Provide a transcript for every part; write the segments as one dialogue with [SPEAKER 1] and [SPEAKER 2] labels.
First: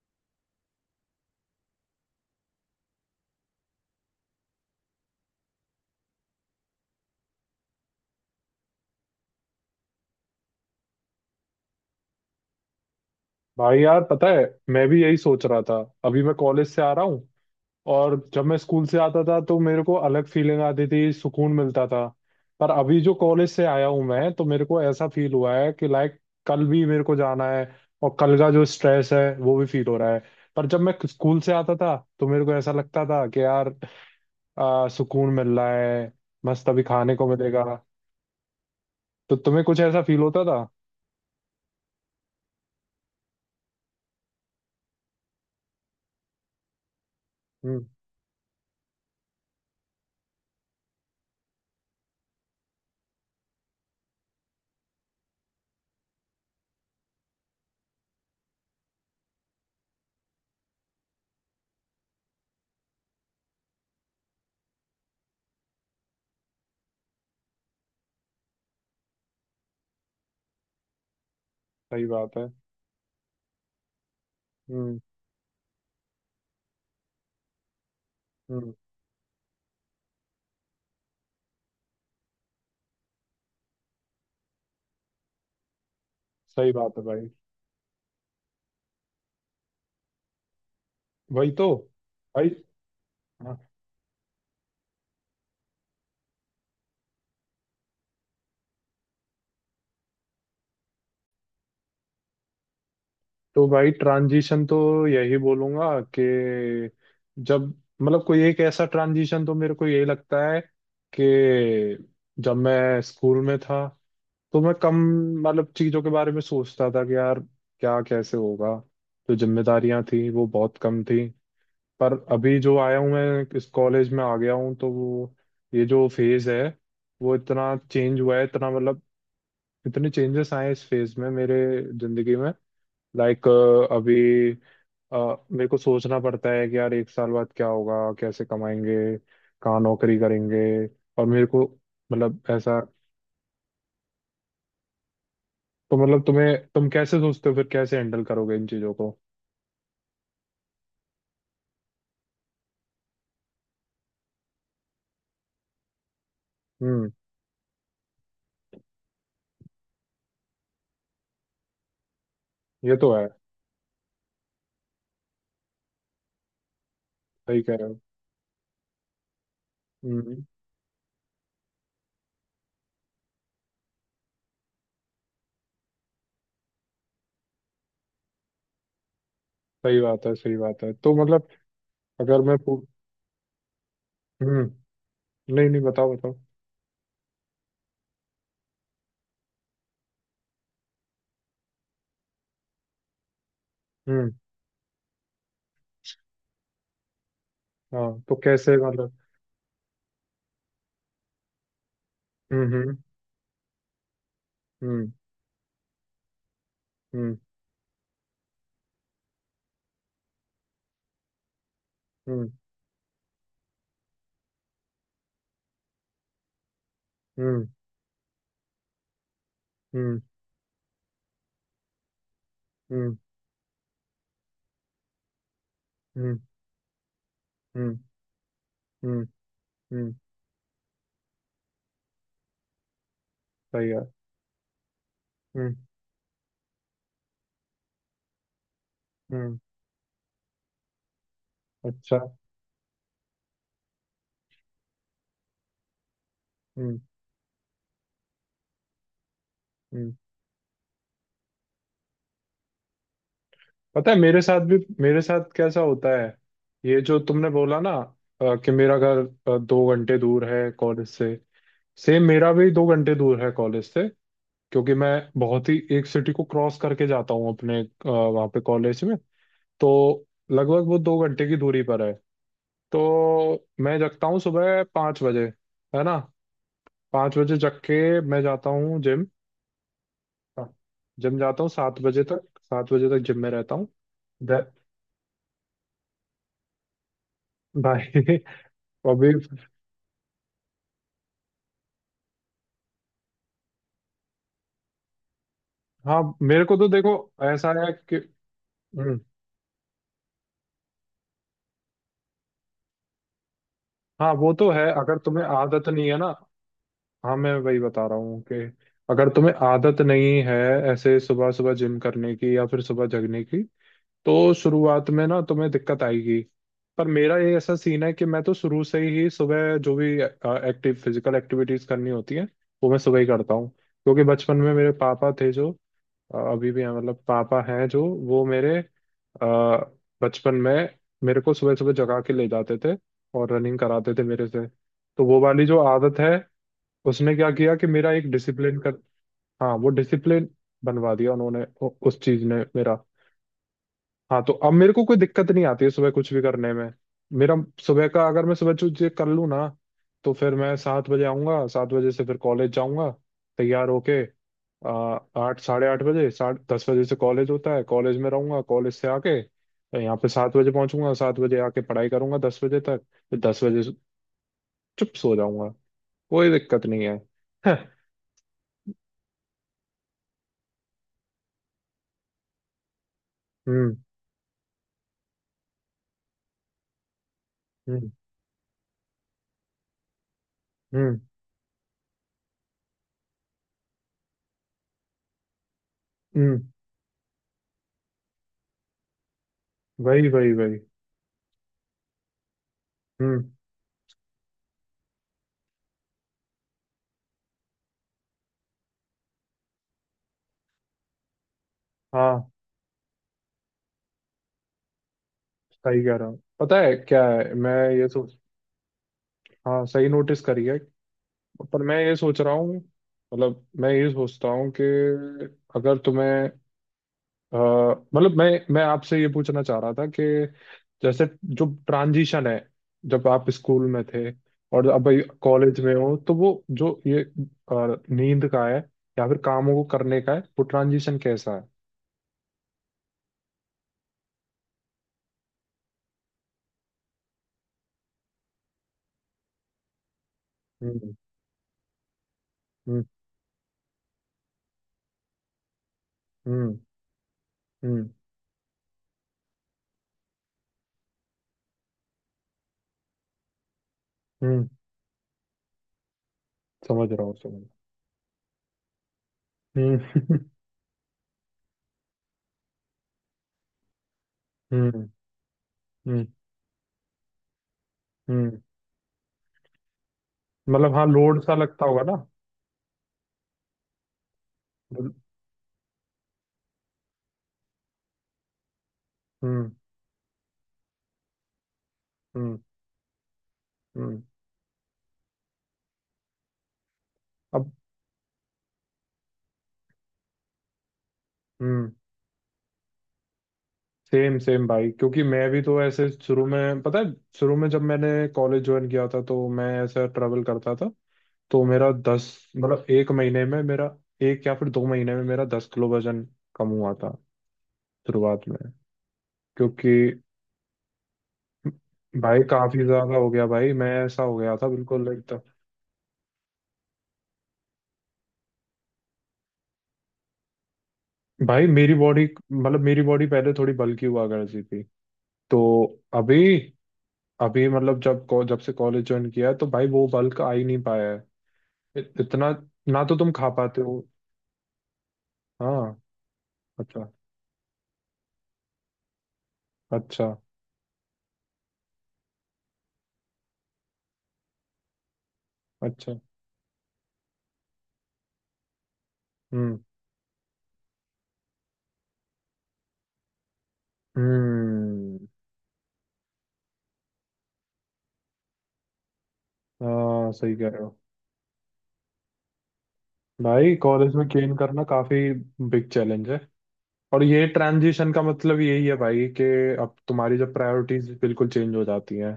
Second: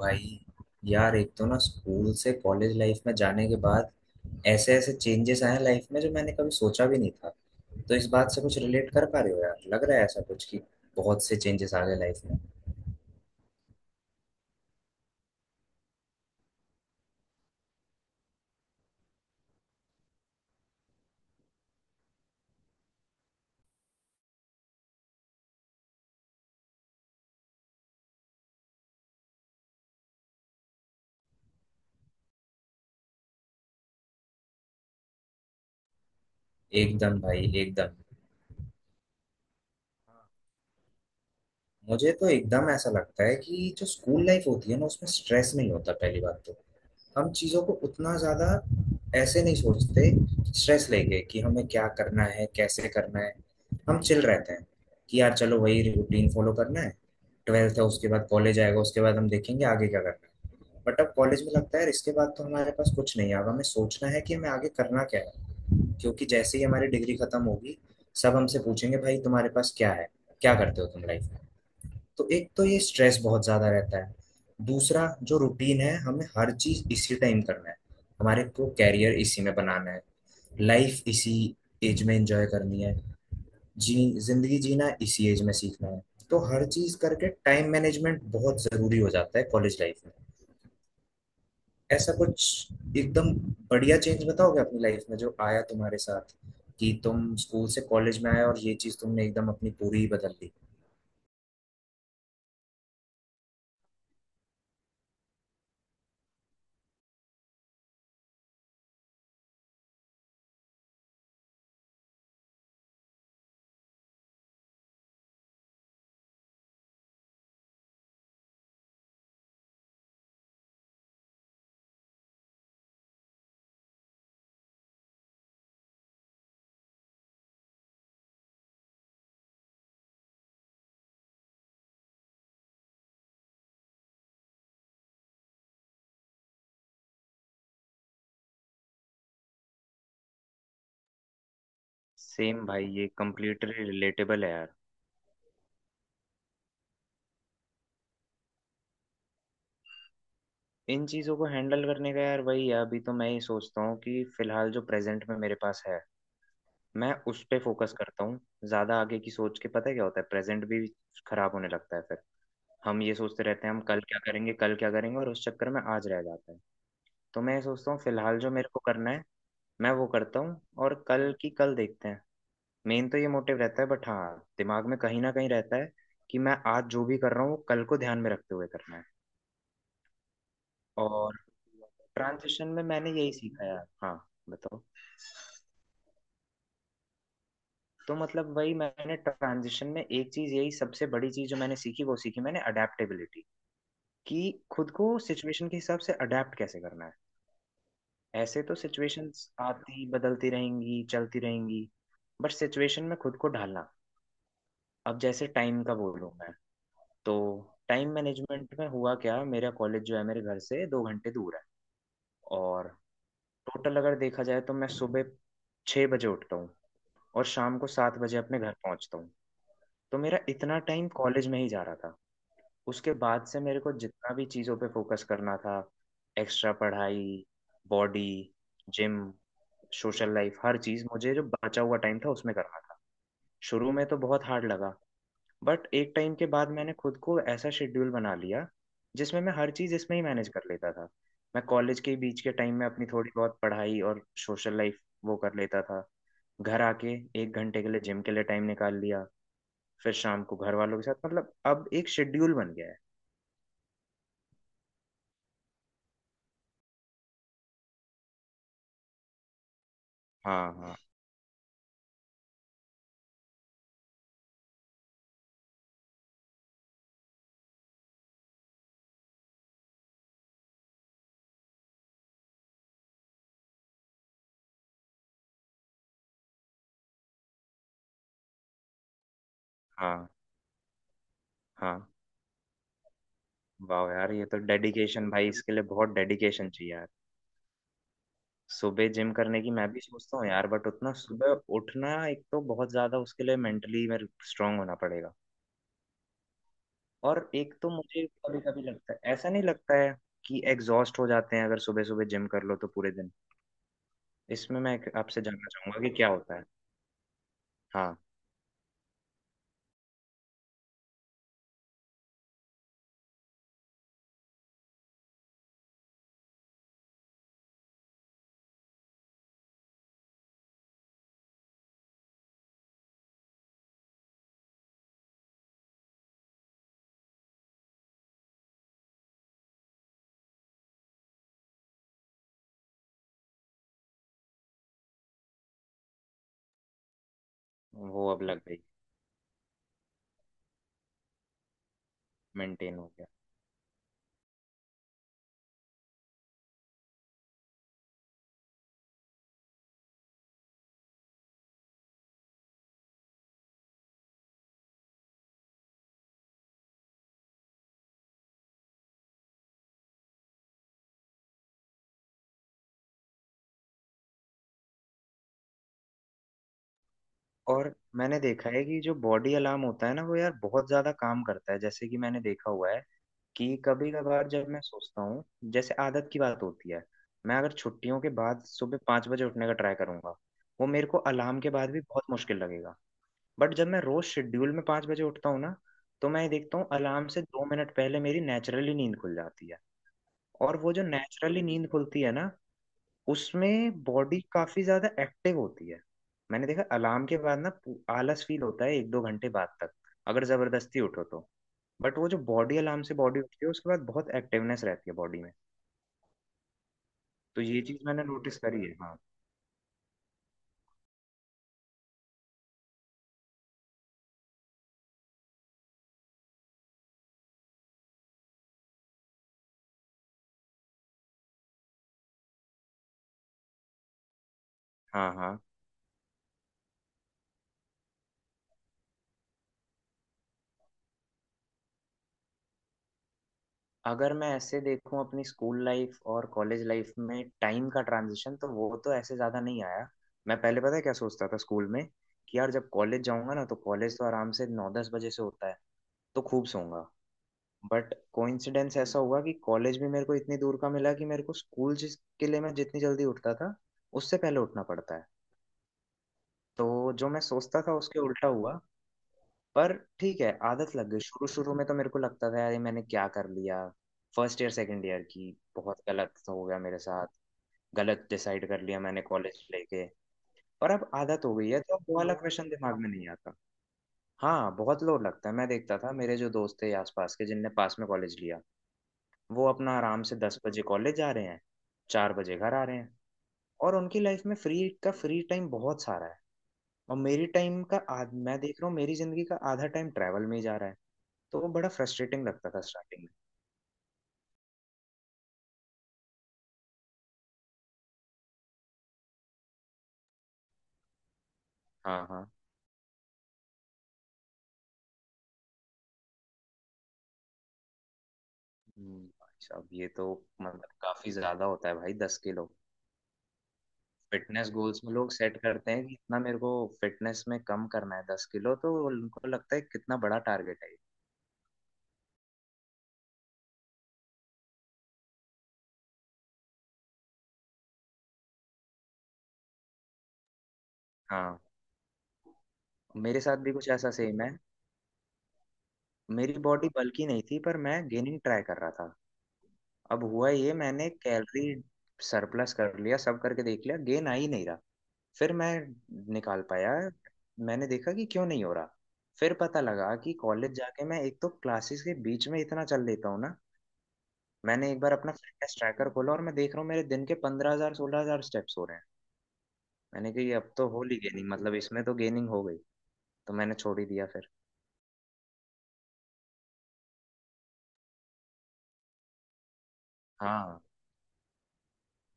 [SPEAKER 1] भाई यार, एक तो ना स्कूल से कॉलेज लाइफ में जाने के बाद ऐसे ऐसे चेंजेस आए हैं लाइफ में जो मैंने कभी सोचा भी नहीं था। तो इस बात से कुछ रिलेट कर पा रहे हो यार? लग रहा है ऐसा कुछ कि बहुत से चेंजेस आ गए लाइफ में।
[SPEAKER 2] भाई यार, पता है, मैं भी यही सोच रहा था। अभी मैं कॉलेज से आ रहा हूँ। और जब मैं स्कूल से आता था तो मेरे को अलग फीलिंग आती थी, सुकून मिलता था। पर अभी जो कॉलेज से आया हूँ मैं, तो मेरे को ऐसा फील हुआ है कि लाइक कल भी मेरे को जाना है, और कल का जो स्ट्रेस है वो भी फील हो रहा है। पर जब मैं स्कूल से आता था तो मेरे को ऐसा लगता था कि यार, सुकून मिल रहा है, मस्त अभी खाने
[SPEAKER 1] एकदम
[SPEAKER 2] को
[SPEAKER 1] भाई,
[SPEAKER 2] मिलेगा।
[SPEAKER 1] एकदम।
[SPEAKER 2] तो तुम्हें कुछ ऐसा फील होता था?
[SPEAKER 1] मुझे तो एकदम ऐसा लगता है कि जो स्कूल लाइफ होती है ना, उसमें स्ट्रेस नहीं होता पहली बात तो। हम चीज़ों को
[SPEAKER 2] हम्म।
[SPEAKER 1] उतना ज़्यादा ऐसे नहीं सोचते स्ट्रेस लेके कि हमें क्या करना है, कैसे करना है। हम चिल रहते हैं कि यार चलो वही रूटीन फॉलो करना है। ट्वेल्थ है, उसके बाद कॉलेज आएगा, उसके बाद हम देखेंगे आगे क्या करना है। बट अब कॉलेज में लगता है यार इसके बाद तो हमारे पास कुछ नहीं है, अब हमें सोचना है कि हमें आगे करना क्या है। क्योंकि जैसे ही हमारी डिग्री खत्म होगी, सब हमसे पूछेंगे भाई तुम्हारे पास क्या है, क्या करते हो तुम लाइफ में।
[SPEAKER 2] सही
[SPEAKER 1] तो
[SPEAKER 2] बात है।
[SPEAKER 1] एक तो ये स्ट्रेस बहुत ज्यादा रहता है।
[SPEAKER 2] हम्म।
[SPEAKER 1] दूसरा, जो रूटीन है हमें हर चीज इसी टाइम करना है, हमारे को
[SPEAKER 2] हम्म।
[SPEAKER 1] कैरियर इसी में बनाना है, लाइफ इसी एज में एंजॉय करनी है, जी, जिंदगी जीना इसी एज में सीखना है। तो हर
[SPEAKER 2] सही
[SPEAKER 1] चीज
[SPEAKER 2] बात है
[SPEAKER 1] करके
[SPEAKER 2] भाई।
[SPEAKER 1] टाइम मैनेजमेंट बहुत जरूरी हो जाता है कॉलेज लाइफ में।
[SPEAKER 2] वही तो।
[SPEAKER 1] ऐसा
[SPEAKER 2] भाई।
[SPEAKER 1] कुछ। एकदम।
[SPEAKER 2] हाँ।
[SPEAKER 1] बढ़िया, चेंज बताओगे अपनी लाइफ में जो आया तुम्हारे साथ, कि तुम स्कूल से कॉलेज में आए और ये चीज तुमने एकदम अपनी पूरी ही बदल दी।
[SPEAKER 2] तो भाई ट्रांजिशन तो यही बोलूंगा कि जब मतलब कोई एक ऐसा ट्रांजिशन तो मेरे को यही लगता है कि जब मैं स्कूल में था तो मैं कम मतलब चीजों के बारे में सोचता था कि यार क्या कैसे होगा। जो जिम्मेदारियां थी वो बहुत कम थी। पर अभी जो आया हूँ मैं, इस कॉलेज में आ गया हूँ, तो वो ये जो फेज है वो इतना चेंज हुआ है, इतना मतलब इतने चेंजेस आए हैं इस फेज में, मेरे जिंदगी में। लाइक अभी, अ, मेरे को सोचना पड़ता है कि यार एक साल बाद क्या होगा, कैसे कमाएंगे, कहाँ नौकरी करेंगे। और मेरे को, मतलब
[SPEAKER 1] सेम
[SPEAKER 2] ऐसा,
[SPEAKER 1] भाई, ये कम्प्लीटली रिलेटेबल है यार।
[SPEAKER 2] तो मतलब तुम कैसे सोचते हो, फिर कैसे हैंडल करोगे इन चीजों को?
[SPEAKER 1] इन चीज़ों को हैंडल करने का यार वही है, अभी तो मैं ये सोचता हूँ कि फिलहाल जो प्रेजेंट में मेरे पास है
[SPEAKER 2] हम्म।
[SPEAKER 1] मैं उस पे फोकस करता हूँ। ज़्यादा आगे की सोच के पता है क्या होता है, प्रेजेंट भी खराब होने लगता है फिर।
[SPEAKER 2] ये
[SPEAKER 1] हम
[SPEAKER 2] तो
[SPEAKER 1] ये
[SPEAKER 2] है,
[SPEAKER 1] सोचते रहते हैं हम कल क्या करेंगे, कल क्या करेंगे, और उस चक्कर में आज रह जाता है। तो मैं
[SPEAKER 2] सही
[SPEAKER 1] ये
[SPEAKER 2] कह रहे
[SPEAKER 1] सोचता
[SPEAKER 2] हो।
[SPEAKER 1] हूँ फिलहाल जो मेरे को करना है मैं वो करता
[SPEAKER 2] हम्म।
[SPEAKER 1] हूँ और कल की कल देखते हैं। मेन तो ये मोटिव रहता है बट हाँ, दिमाग में कहीं ना कहीं रहता है कि मैं आज जो भी कर रहा हूँ वो कल को ध्यान में रखते हुए करना है।
[SPEAKER 2] सही बात है, सही बात है, तो
[SPEAKER 1] और
[SPEAKER 2] मतलब अगर मैं
[SPEAKER 1] ट्रांजिशन में मैंने यही सीखा यार, हाँ। बताओ।
[SPEAKER 2] हम्म, नहीं नहीं, बताओ बताओ।
[SPEAKER 1] तो मतलब वही मैंने ट्रांजिशन में एक चीज, यही सबसे बड़ी चीज जो मैंने सीखी, वो सीखी मैंने अडेप्टेबिलिटी।
[SPEAKER 2] हम्म।
[SPEAKER 1] कि खुद को सिचुएशन के हिसाब से अडेप्ट कैसे करना है।
[SPEAKER 2] हाँ, तो
[SPEAKER 1] ऐसे तो
[SPEAKER 2] कैसे, मतलब?
[SPEAKER 1] सिचुएशंस आती बदलती रहेंगी, चलती रहेंगी, बट
[SPEAKER 2] हम्म। हम्म।
[SPEAKER 1] सिचुएशन में खुद को ढालना। अब जैसे टाइम का बोलूँ मैं, तो
[SPEAKER 2] हम्म।
[SPEAKER 1] टाइम मैनेजमेंट में हुआ क्या, मेरा कॉलेज जो है मेरे घर से 2 घंटे दूर है।
[SPEAKER 2] हम्म।
[SPEAKER 1] और टोटल अगर देखा जाए तो मैं सुबह 6 बजे उठता हूँ और
[SPEAKER 2] हम्म। हम्म।
[SPEAKER 1] शाम को 7 बजे अपने घर पहुंचता हूँ। तो
[SPEAKER 2] हम्म।
[SPEAKER 1] मेरा इतना टाइम कॉलेज में ही जा रहा था। उसके
[SPEAKER 2] हम्म।
[SPEAKER 1] बाद से मेरे को जितना भी चीज़ों पे फोकस करना था,
[SPEAKER 2] हम्म।
[SPEAKER 1] एक्स्ट्रा पढ़ाई,
[SPEAKER 2] हम्म।
[SPEAKER 1] बॉडी, जिम,
[SPEAKER 2] हम्म। हम्म।
[SPEAKER 1] सोशल लाइफ, हर चीज़ मुझे जो बचा हुआ टाइम था उसमें करना था।
[SPEAKER 2] सही
[SPEAKER 1] शुरू में
[SPEAKER 2] है।
[SPEAKER 1] तो बहुत हार्ड लगा,
[SPEAKER 2] हम्म।
[SPEAKER 1] बट एक टाइम के बाद मैंने खुद को ऐसा शेड्यूल बना लिया जिसमें मैं
[SPEAKER 2] हम्म।
[SPEAKER 1] हर चीज़ इसमें ही मैनेज कर लेता था। मैं कॉलेज के
[SPEAKER 2] अच्छा।
[SPEAKER 1] बीच के टाइम में अपनी थोड़ी बहुत पढ़ाई और सोशल लाइफ वो कर लेता था। घर
[SPEAKER 2] हम्म।
[SPEAKER 1] आके 1 घंटे के लिए जिम के लिए टाइम निकाल लिया। फिर
[SPEAKER 2] हम्म।
[SPEAKER 1] शाम को घर वालों के साथ, मतलब अब एक शेड्यूल बन गया है।
[SPEAKER 2] पता है, मेरे साथ कैसा होता है? ये जो तुमने बोला ना, कि मेरा घर 2 घंटे दूर
[SPEAKER 1] हाँ।
[SPEAKER 2] है
[SPEAKER 1] हाँ।
[SPEAKER 2] कॉलेज से। सेम मेरा भी 2 घंटे दूर है कॉलेज से। क्योंकि मैं बहुत ही एक सिटी को क्रॉस करके जाता हूँ अपने, वहाँ पे कॉलेज में। तो लगभग वो 2 घंटे की दूरी पर है। तो मैं जगता हूँ सुबह 5 बजे, है ना। 5 बजे जग के मैं जाता हूँ जिम।
[SPEAKER 1] हाँ।
[SPEAKER 2] हाँ, जिम जाता हूँ सात
[SPEAKER 1] हाँ।
[SPEAKER 2] बजे तक, 7 बजे तक जिम में रहता हूँ।
[SPEAKER 1] वाह यार, ये तो
[SPEAKER 2] दे-
[SPEAKER 1] डेडिकेशन भाई, इसके लिए बहुत डेडिकेशन चाहिए यार।
[SPEAKER 2] भाई।
[SPEAKER 1] सुबह
[SPEAKER 2] अभी।
[SPEAKER 1] जिम करने की मैं भी सोचता हूँ यार, बट उतना सुबह उठना एक तो बहुत ज्यादा, उसके लिए मेंटली मेरे स्ट्रांग होना पड़ेगा।
[SPEAKER 2] हाँ, मेरे को तो देखो,
[SPEAKER 1] और
[SPEAKER 2] ऐसा
[SPEAKER 1] एक तो
[SPEAKER 2] है कि
[SPEAKER 1] मुझे कभी कभी लगता है,
[SPEAKER 2] हम्म,
[SPEAKER 1] ऐसा नहीं लगता है कि एग्जॉस्ट हो जाते हैं अगर सुबह सुबह जिम कर लो तो पूरे दिन?
[SPEAKER 2] हाँ वो तो
[SPEAKER 1] इसमें
[SPEAKER 2] है
[SPEAKER 1] मैं एक
[SPEAKER 2] अगर
[SPEAKER 1] आपसे
[SPEAKER 2] तुम्हें
[SPEAKER 1] जानना
[SPEAKER 2] आदत
[SPEAKER 1] चाहूंगा
[SPEAKER 2] नहीं
[SPEAKER 1] कि
[SPEAKER 2] है ना।
[SPEAKER 1] क्या होता है।
[SPEAKER 2] हाँ, मैं वही बता रहा
[SPEAKER 1] हाँ।
[SPEAKER 2] हूँ कि अगर तुम्हें आदत नहीं है ऐसे सुबह सुबह जिम करने की या फिर सुबह जगने की, तो शुरुआत में ना तुम्हें दिक्कत आएगी। पर मेरा ये ऐसा सीन है कि मैं तो शुरू से ही सुबह, जो भी एक्टिव फिजिकल एक्टिविटीज करनी होती है वो मैं सुबह ही करता हूँ। क्योंकि बचपन में मेरे पापा थे जो, अभी भी है, मतलब पापा हैं जो, वो मेरे बचपन में मेरे को सुबह सुबह जगा के ले जाते थे और रनिंग कराते थे मेरे से। तो वो वाली जो आदत है, उसने क्या किया कि मेरा
[SPEAKER 1] वो
[SPEAKER 2] एक
[SPEAKER 1] अब लग
[SPEAKER 2] डिसिप्लिन
[SPEAKER 1] गई।
[SPEAKER 2] कर, हाँ वो डिसिप्लिन बनवा दिया उन्होंने, उस चीज ने मेरा।
[SPEAKER 1] मेंटेन हो गया।
[SPEAKER 2] हाँ, तो अब मेरे को कोई दिक्कत नहीं आती है सुबह कुछ भी करने में। मेरा सुबह का, अगर मैं सुबह कुछ कर लूँ ना, तो फिर मैं 7 बजे आऊँगा, 7 बजे से फिर कॉलेज जाऊँगा तैयार होके। आ, 8 साढ़े 8 बजे, साढ़े 10 बजे से कॉलेज होता है, कॉलेज में रहूँगा, कॉलेज से आके यहाँ पे 7 बजे पहुँचूंगा। 7 बजे आके पढ़ाई करूँगा 10 बजे तक, फिर 10 बजे से चुप सो जाऊँगा। कोई दिक्कत नहीं है।
[SPEAKER 1] और मैंने देखा है कि जो बॉडी अलार्म होता है ना वो यार बहुत ज्यादा काम करता है। जैसे कि मैंने देखा हुआ है कि
[SPEAKER 2] हम्म।
[SPEAKER 1] कभी कभार जब मैं सोचता हूँ, जैसे आदत की बात होती है, मैं अगर
[SPEAKER 2] हम्म।
[SPEAKER 1] छुट्टियों के बाद सुबह 5 बजे उठने का ट्राई करूंगा, वो मेरे को
[SPEAKER 2] हम्म।
[SPEAKER 1] अलार्म के बाद भी बहुत मुश्किल लगेगा। बट जब मैं रोज शेड्यूल में 5 बजे उठता हूँ ना, तो मैं ये
[SPEAKER 2] हम्म,
[SPEAKER 1] देखता हूँ अलार्म से 2 मिनट पहले मेरी नेचुरली नींद खुल जाती है।
[SPEAKER 2] वही वही
[SPEAKER 1] और
[SPEAKER 2] वही।
[SPEAKER 1] वो जो नेचुरली नींद खुलती है ना,
[SPEAKER 2] हम्म।
[SPEAKER 1] उसमें बॉडी काफी ज्यादा एक्टिव होती है। मैंने देखा अलार्म के बाद ना आलस फील होता है एक दो घंटे बाद तक, अगर जबरदस्ती उठो तो। बट वो जो
[SPEAKER 2] हाँ,
[SPEAKER 1] बॉडी अलार्म से बॉडी उठती है उसके बाद बहुत एक्टिवनेस रहती है बॉडी में।
[SPEAKER 2] सही कह रहा हूँ, पता है क्या है,
[SPEAKER 1] तो
[SPEAKER 2] मैं
[SPEAKER 1] ये चीज
[SPEAKER 2] ये
[SPEAKER 1] मैंने
[SPEAKER 2] सोच,
[SPEAKER 1] नोटिस करी है, हाँ।
[SPEAKER 2] हाँ सही नोटिस करी है। पर मैं ये सोच रहा हूँ, मतलब मैं ये सोचता हूँ कि अगर तुम्हें, अ, मतलब मैं आपसे ये पूछना चाह रहा था कि, जैसे, जो ट्रांजिशन है जब आप स्कूल में थे और अब
[SPEAKER 1] हाँ। हाँ।
[SPEAKER 2] कॉलेज में हो, तो वो जो ये नींद का है या फिर कामों को करने का है, वो ट्रांजिशन कैसा है?
[SPEAKER 1] अगर मैं ऐसे देखूं अपनी स्कूल लाइफ और कॉलेज लाइफ में टाइम का ट्रांजिशन, तो वो तो ऐसे ज्यादा नहीं आया। मैं पहले पता है क्या
[SPEAKER 2] हम्म।
[SPEAKER 1] सोचता था स्कूल में, कि यार जब
[SPEAKER 2] हम्म।
[SPEAKER 1] कॉलेज जाऊंगा ना तो कॉलेज तो आराम से 9-10 बजे से होता है, तो खूब
[SPEAKER 2] हम्म।
[SPEAKER 1] सोऊंगा।
[SPEAKER 2] हम्म।
[SPEAKER 1] बट कोइंसिडेंस ऐसा हुआ कि कॉलेज भी मेरे को इतनी दूर का मिला कि मेरे को स्कूल जिसके लिए मैं जितनी जल्दी उठता था उससे पहले
[SPEAKER 2] हम्म,
[SPEAKER 1] उठना पड़ता है।
[SPEAKER 2] समझ
[SPEAKER 1] तो
[SPEAKER 2] रहा
[SPEAKER 1] जो
[SPEAKER 2] हूँ,
[SPEAKER 1] मैं
[SPEAKER 2] समझ
[SPEAKER 1] सोचता
[SPEAKER 2] रहा
[SPEAKER 1] था उसके उल्टा हुआ।
[SPEAKER 2] हूँ।
[SPEAKER 1] पर
[SPEAKER 2] हम्म।
[SPEAKER 1] ठीक है, आदत लग गई। शुरू शुरू में तो मेरे को लगता था यार ये मैंने क्या कर लिया, फर्स्ट ईयर सेकंड
[SPEAKER 2] हम्म।
[SPEAKER 1] ईयर की, बहुत
[SPEAKER 2] हम्म।
[SPEAKER 1] गलत हो गया मेरे साथ, गलत
[SPEAKER 2] हम्म।
[SPEAKER 1] डिसाइड कर लिया मैंने कॉलेज लेके। पर
[SPEAKER 2] मतलब हाँ,
[SPEAKER 1] अब
[SPEAKER 2] लोड
[SPEAKER 1] आदत हो
[SPEAKER 2] सा
[SPEAKER 1] गई है
[SPEAKER 2] लगता
[SPEAKER 1] तो
[SPEAKER 2] होगा
[SPEAKER 1] अब वो
[SPEAKER 2] ना।
[SPEAKER 1] वाला क्वेश्चन दिमाग में नहीं आता। हाँ, बहुत
[SPEAKER 2] हम्म।
[SPEAKER 1] लोड लगता है। मैं देखता था मेरे जो दोस्त थे आसपास के जिनने पास में कॉलेज लिया, वो अपना आराम से 10 बजे कॉलेज जा रहे हैं, 4 बजे
[SPEAKER 2] हम्म।
[SPEAKER 1] घर आ रहे हैं, और उनकी
[SPEAKER 2] हम्म।
[SPEAKER 1] लाइफ में फ्री का फ्री टाइम बहुत सारा है। और मेरी
[SPEAKER 2] अब।
[SPEAKER 1] टाइम का आध, मैं देख रहा हूँ मेरी जिंदगी का आधा टाइम ट्रैवल में ही जा रहा है। तो वो बड़ा
[SPEAKER 2] हम्म।
[SPEAKER 1] फ्रस्ट्रेटिंग लगता था स्टार्टिंग में।
[SPEAKER 2] सेम सेम भाई, क्योंकि मैं भी तो ऐसे, शुरू में पता है, शुरू में जब मैंने कॉलेज ज्वाइन किया था तो मैं ऐसा ट्रेवल करता था, तो मेरा
[SPEAKER 1] हाँ।
[SPEAKER 2] दस
[SPEAKER 1] हाँ।
[SPEAKER 2] मतलब एक महीने में मेरा, एक या फिर 2 महीने में मेरा 10 किलो वजन कम हुआ था शुरुआत में।
[SPEAKER 1] भाई साहब
[SPEAKER 2] क्योंकि
[SPEAKER 1] ये तो, मतलब काफी ज्यादा होता है भाई दस
[SPEAKER 2] भाई
[SPEAKER 1] किलो
[SPEAKER 2] काफी ज्यादा हो गया, भाई मैं ऐसा हो गया था
[SPEAKER 1] फिटनेस गोल्स
[SPEAKER 2] बिल्कुल
[SPEAKER 1] में लोग
[SPEAKER 2] एकदम।
[SPEAKER 1] सेट करते हैं कि इतना मेरे को फिटनेस में कम करना है 10 किलो, तो उनको लगता है कितना बड़ा टारगेट है ये।
[SPEAKER 2] भाई मेरी बॉडी, मतलब मेरी बॉडी पहले थोड़ी बल्की हुआ करती थी, तो अभी, अभी मतलब जब जब से कॉलेज ज्वाइन किया है तो भाई वो बल्क आ ही नहीं पाया है,
[SPEAKER 1] हाँ
[SPEAKER 2] इतना, ना तो तुम
[SPEAKER 1] मेरे
[SPEAKER 2] खा
[SPEAKER 1] साथ भी
[SPEAKER 2] पाते
[SPEAKER 1] कुछ
[SPEAKER 2] हो।
[SPEAKER 1] ऐसा सेम है।
[SPEAKER 2] हाँ।
[SPEAKER 1] मेरी बॉडी
[SPEAKER 2] अच्छा।
[SPEAKER 1] बल्की नहीं थी पर मैं गेनिंग ट्राई कर रहा था। अब
[SPEAKER 2] अच्छा।
[SPEAKER 1] हुआ ये, मैंने कैलोरी सरप्लस कर लिया, सब करके देख लिया, गेन आ ही नहीं रहा। फिर मैं
[SPEAKER 2] अच्छा।
[SPEAKER 1] निकाल पाया, मैंने देखा कि क्यों नहीं हो रहा। फिर
[SPEAKER 2] हम्म।
[SPEAKER 1] पता लगा कि कॉलेज जाके मैं एक तो क्लासेस के बीच में इतना चल लेता हूँ ना, मैंने एक बार
[SPEAKER 2] हम्म।
[SPEAKER 1] अपना फिटनेस ट्रैकर खोला और मैं देख रहा हूँ मेरे दिन के 15,000 16,000 स्टेप्स हो रहे हैं। मैंने
[SPEAKER 2] हाँ,
[SPEAKER 1] कहा ये
[SPEAKER 2] सही कह
[SPEAKER 1] अब
[SPEAKER 2] रहे
[SPEAKER 1] तो
[SPEAKER 2] हो।
[SPEAKER 1] होली गेनिंग, मतलब इसमें तो गेनिंग हो गई, तो मैंने
[SPEAKER 2] भाई
[SPEAKER 1] छोड़ ही
[SPEAKER 2] कॉलेज
[SPEAKER 1] दिया
[SPEAKER 2] में
[SPEAKER 1] फिर।
[SPEAKER 2] गेन करना काफी बिग चैलेंज है। और ये ट्रांजिशन का मतलब यही है भाई कि अब तुम्हारी, जब
[SPEAKER 1] हाँ,
[SPEAKER 2] प्रायोरिटीज बिल्कुल चेंज हो जाती हैं,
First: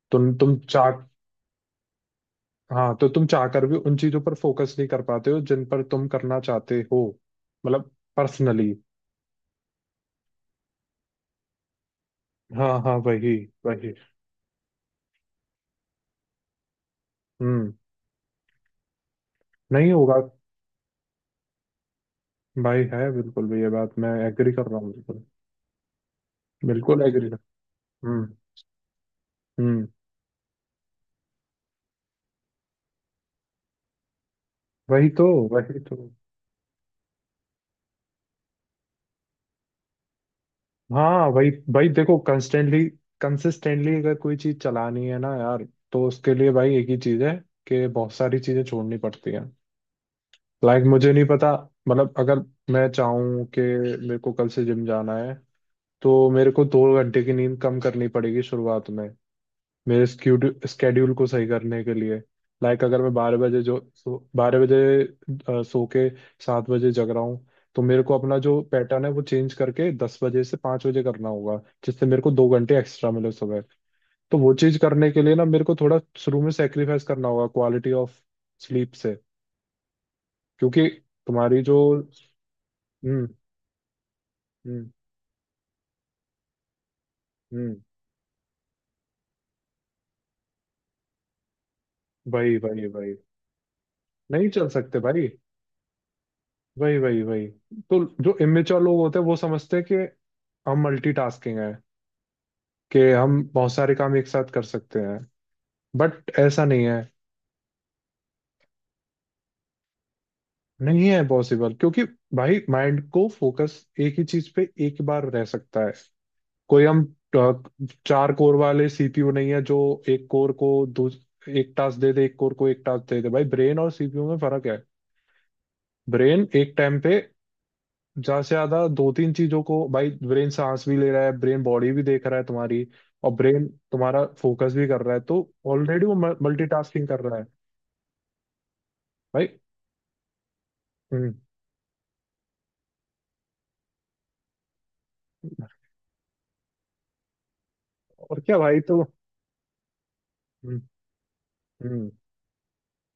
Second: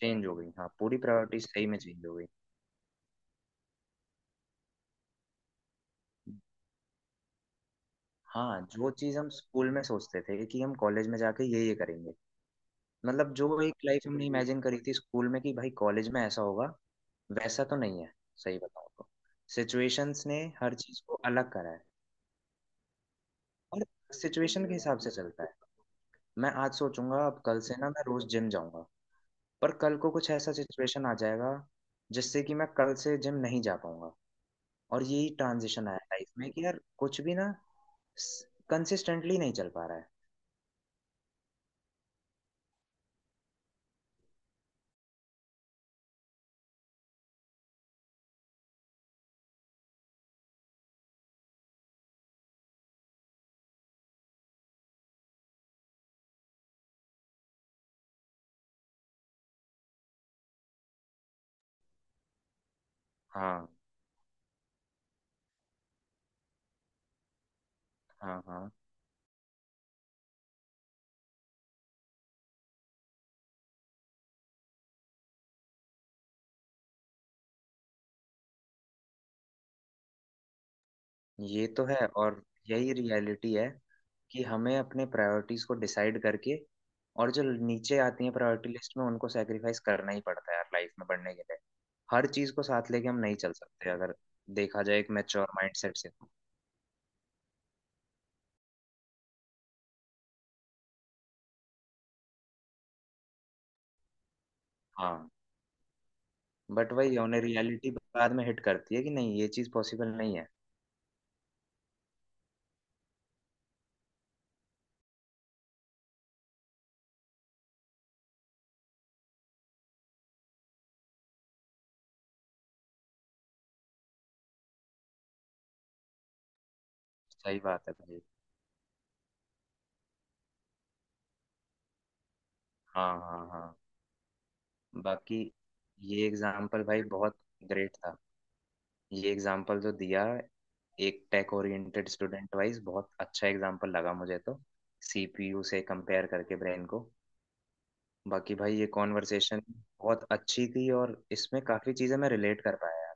[SPEAKER 1] चेंज
[SPEAKER 2] तुम
[SPEAKER 1] हो गई,
[SPEAKER 2] तुम
[SPEAKER 1] हाँ,
[SPEAKER 2] चाह,
[SPEAKER 1] पूरी प्रायोरिटी सही में चेंज हो गई।
[SPEAKER 2] हाँ तो तुम चाह कर भी उन चीजों पर फोकस नहीं कर पाते हो जिन पर तुम करना चाहते हो, मतलब
[SPEAKER 1] हाँ,
[SPEAKER 2] पर्सनली।
[SPEAKER 1] जो चीज हम स्कूल में सोचते थे कि हम कॉलेज में जाके ये करेंगे,
[SPEAKER 2] हाँ हाँ,
[SPEAKER 1] मतलब
[SPEAKER 2] वही
[SPEAKER 1] जो एक
[SPEAKER 2] वही।
[SPEAKER 1] लाइफ हमने इमेजिन करी थी स्कूल में कि भाई कॉलेज में ऐसा होगा, वैसा
[SPEAKER 2] हम्म।
[SPEAKER 1] तो नहीं है। सही बताऊं तो
[SPEAKER 2] नहीं होगा।
[SPEAKER 1] सिचुएशंस ने हर चीज को अलग करा है।
[SPEAKER 2] भाई है, बिल्कुल भी, ये
[SPEAKER 1] और
[SPEAKER 2] बात मैं एग्री
[SPEAKER 1] सिचुएशन
[SPEAKER 2] कर
[SPEAKER 1] के
[SPEAKER 2] रहा हूँ,
[SPEAKER 1] हिसाब से
[SPEAKER 2] बिल्कुल,
[SPEAKER 1] चलता है। मैं आज
[SPEAKER 2] बिल्कुल
[SPEAKER 1] सोचूंगा
[SPEAKER 2] एग्री कर।
[SPEAKER 1] अब कल से ना मैं रोज
[SPEAKER 2] हम्म।
[SPEAKER 1] जिम जाऊंगा, पर
[SPEAKER 2] हम्म।
[SPEAKER 1] कल को कुछ ऐसा सिचुएशन आ जाएगा जिससे कि मैं कल से जिम नहीं जा पाऊंगा। और
[SPEAKER 2] वही तो,
[SPEAKER 1] यही
[SPEAKER 2] वही
[SPEAKER 1] ट्रांजिशन
[SPEAKER 2] तो।
[SPEAKER 1] आया लाइफ में कि यार कुछ भी ना कंसिस्टेंटली नहीं चल पा रहा है।
[SPEAKER 2] हाँ, वही भाई, देखो कंस्टेंटली कंसिस्टेंटली अगर कोई चीज चलानी है ना यार, तो उसके लिए भाई एक ही चीज है कि बहुत सारी चीजें छोड़नी पड़ती हैं। लाइक, मुझे नहीं पता, मतलब अगर मैं चाहूँ कि मेरे को कल से जिम जाना है, तो मेरे को 2 घंटे की नींद कम करनी पड़ेगी शुरुआत में, मेरे स्केड्यूल को सही करने के लिए। लाइक, अगर मैं 12 बजे
[SPEAKER 1] हाँ।
[SPEAKER 2] जो सो, 12 बजे, सो के 7 बजे जग रहा हूँ, तो मेरे को अपना
[SPEAKER 1] हाँ।
[SPEAKER 2] जो
[SPEAKER 1] हाँ।
[SPEAKER 2] पैटर्न है वो चेंज करके 10 बजे से 5 बजे करना होगा, जिससे मेरे को 2 घंटे एक्स्ट्रा मिले सुबह। तो वो चीज़ करने के लिए ना, मेरे को थोड़ा शुरू में सेक्रीफाइस करना होगा क्वालिटी ऑफ स्लीप से, क्योंकि तुम्हारी
[SPEAKER 1] ये
[SPEAKER 2] जो।
[SPEAKER 1] तो है। और यही
[SPEAKER 2] हम्म।
[SPEAKER 1] रियलिटी है कि हमें
[SPEAKER 2] हम्म।
[SPEAKER 1] अपने प्रायोरिटीज को डिसाइड करके, और जो
[SPEAKER 2] हम्म।
[SPEAKER 1] नीचे आती हैं प्रायोरिटी लिस्ट में उनको सेक्रीफाइस करना ही पड़ता है यार लाइफ में बढ़ने के लिए। हर चीज
[SPEAKER 2] वही
[SPEAKER 1] को
[SPEAKER 2] वही
[SPEAKER 1] साथ लेके
[SPEAKER 2] वही,
[SPEAKER 1] हम नहीं चल सकते अगर
[SPEAKER 2] नहीं चल
[SPEAKER 1] देखा जाए
[SPEAKER 2] सकते
[SPEAKER 1] एक
[SPEAKER 2] भाई।
[SPEAKER 1] मैच्योर माइंडसेट से।
[SPEAKER 2] वही वही वही, तो जो इमेच्योर लोग होते हैं वो समझते हैं कि हम मल्टीटास्किंग है, कि हम बहुत सारे काम एक साथ कर सकते हैं।
[SPEAKER 1] हाँ।
[SPEAKER 2] बट ऐसा नहीं
[SPEAKER 1] बट
[SPEAKER 2] है,
[SPEAKER 1] वही है, उन्हें रियलिटी बाद में हिट करती है कि नहीं ये चीज पॉसिबल नहीं है।
[SPEAKER 2] नहीं है पॉसिबल, क्योंकि भाई माइंड को फोकस एक ही चीज पे एक बार रह सकता है। कोई हम अ, चार कोर वाले सीपीयू नहीं है जो एक कोर को दो एक टास्क दे दे, एक कोर को एक टास्क दे दे। भाई ब्रेन और सीपीयू में फर्क है। ब्रेन एक टाइम पे
[SPEAKER 1] सही बात है भाई।
[SPEAKER 2] ज्यादा से ज्यादा दो तीन चीजों को, भाई ब्रेन सांस भी ले रहा है, ब्रेन बॉडी भी देख रहा है तुम्हारी,
[SPEAKER 1] हाँ।
[SPEAKER 2] और
[SPEAKER 1] हाँ।
[SPEAKER 2] ब्रेन
[SPEAKER 1] हाँ।
[SPEAKER 2] तुम्हारा फोकस भी कर रहा है,
[SPEAKER 1] बाकी
[SPEAKER 2] तो ऑलरेडी वो
[SPEAKER 1] ये एग्जाम्पल भाई
[SPEAKER 2] मल्टीटास्किंग कर
[SPEAKER 1] बहुत
[SPEAKER 2] रहा है
[SPEAKER 1] ग्रेट था, ये
[SPEAKER 2] भाई।
[SPEAKER 1] एग्जाम्पल जो दिया, एक
[SPEAKER 2] हम्म।
[SPEAKER 1] टेक ओरिएंटेड स्टूडेंट वाइज बहुत अच्छा एग्जाम्पल लगा मुझे तो, सीपीयू से कंपेयर करके ब्रेन को।
[SPEAKER 2] और
[SPEAKER 1] बाकी
[SPEAKER 2] क्या
[SPEAKER 1] भाई
[SPEAKER 2] भाई।
[SPEAKER 1] ये
[SPEAKER 2] तो
[SPEAKER 1] कॉन्वर्सेशन बहुत अच्छी
[SPEAKER 2] हम्म।
[SPEAKER 1] थी और इसमें काफी
[SPEAKER 2] हम्म,
[SPEAKER 1] चीजें मैं रिलेट कर पाया यार।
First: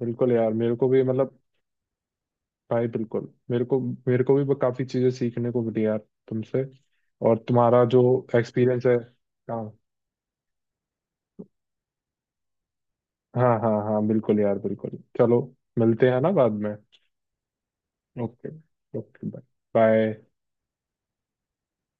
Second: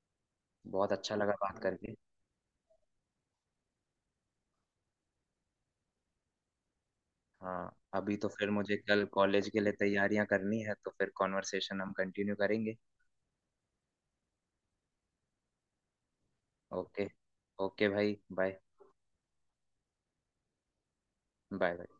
[SPEAKER 2] बिल्कुल यार, मेरे को
[SPEAKER 1] बहुत
[SPEAKER 2] भी
[SPEAKER 1] अच्छा लगा
[SPEAKER 2] मतलब,
[SPEAKER 1] बात करके।
[SPEAKER 2] भाई बिल्कुल, मेरे को भी काफी चीजें सीखने को मिली यार तुमसे, और
[SPEAKER 1] हाँ
[SPEAKER 2] तुम्हारा जो
[SPEAKER 1] अभी तो फिर मुझे
[SPEAKER 2] एक्सपीरियंस है।
[SPEAKER 1] कल कॉलेज के
[SPEAKER 2] हाँ।
[SPEAKER 1] लिए तैयारियां करनी है, तो फिर कॉन्वर्सेशन हम कंटिन्यू करेंगे।
[SPEAKER 2] हाँ हाँ हाँ, बिल्कुल यार, बिल्कुल, चलो मिलते हैं ना बाद में।
[SPEAKER 1] ओके। ओके भाई,
[SPEAKER 2] okay.
[SPEAKER 1] Bye.
[SPEAKER 2] Okay bye. Bye.
[SPEAKER 1] Bye. Bye.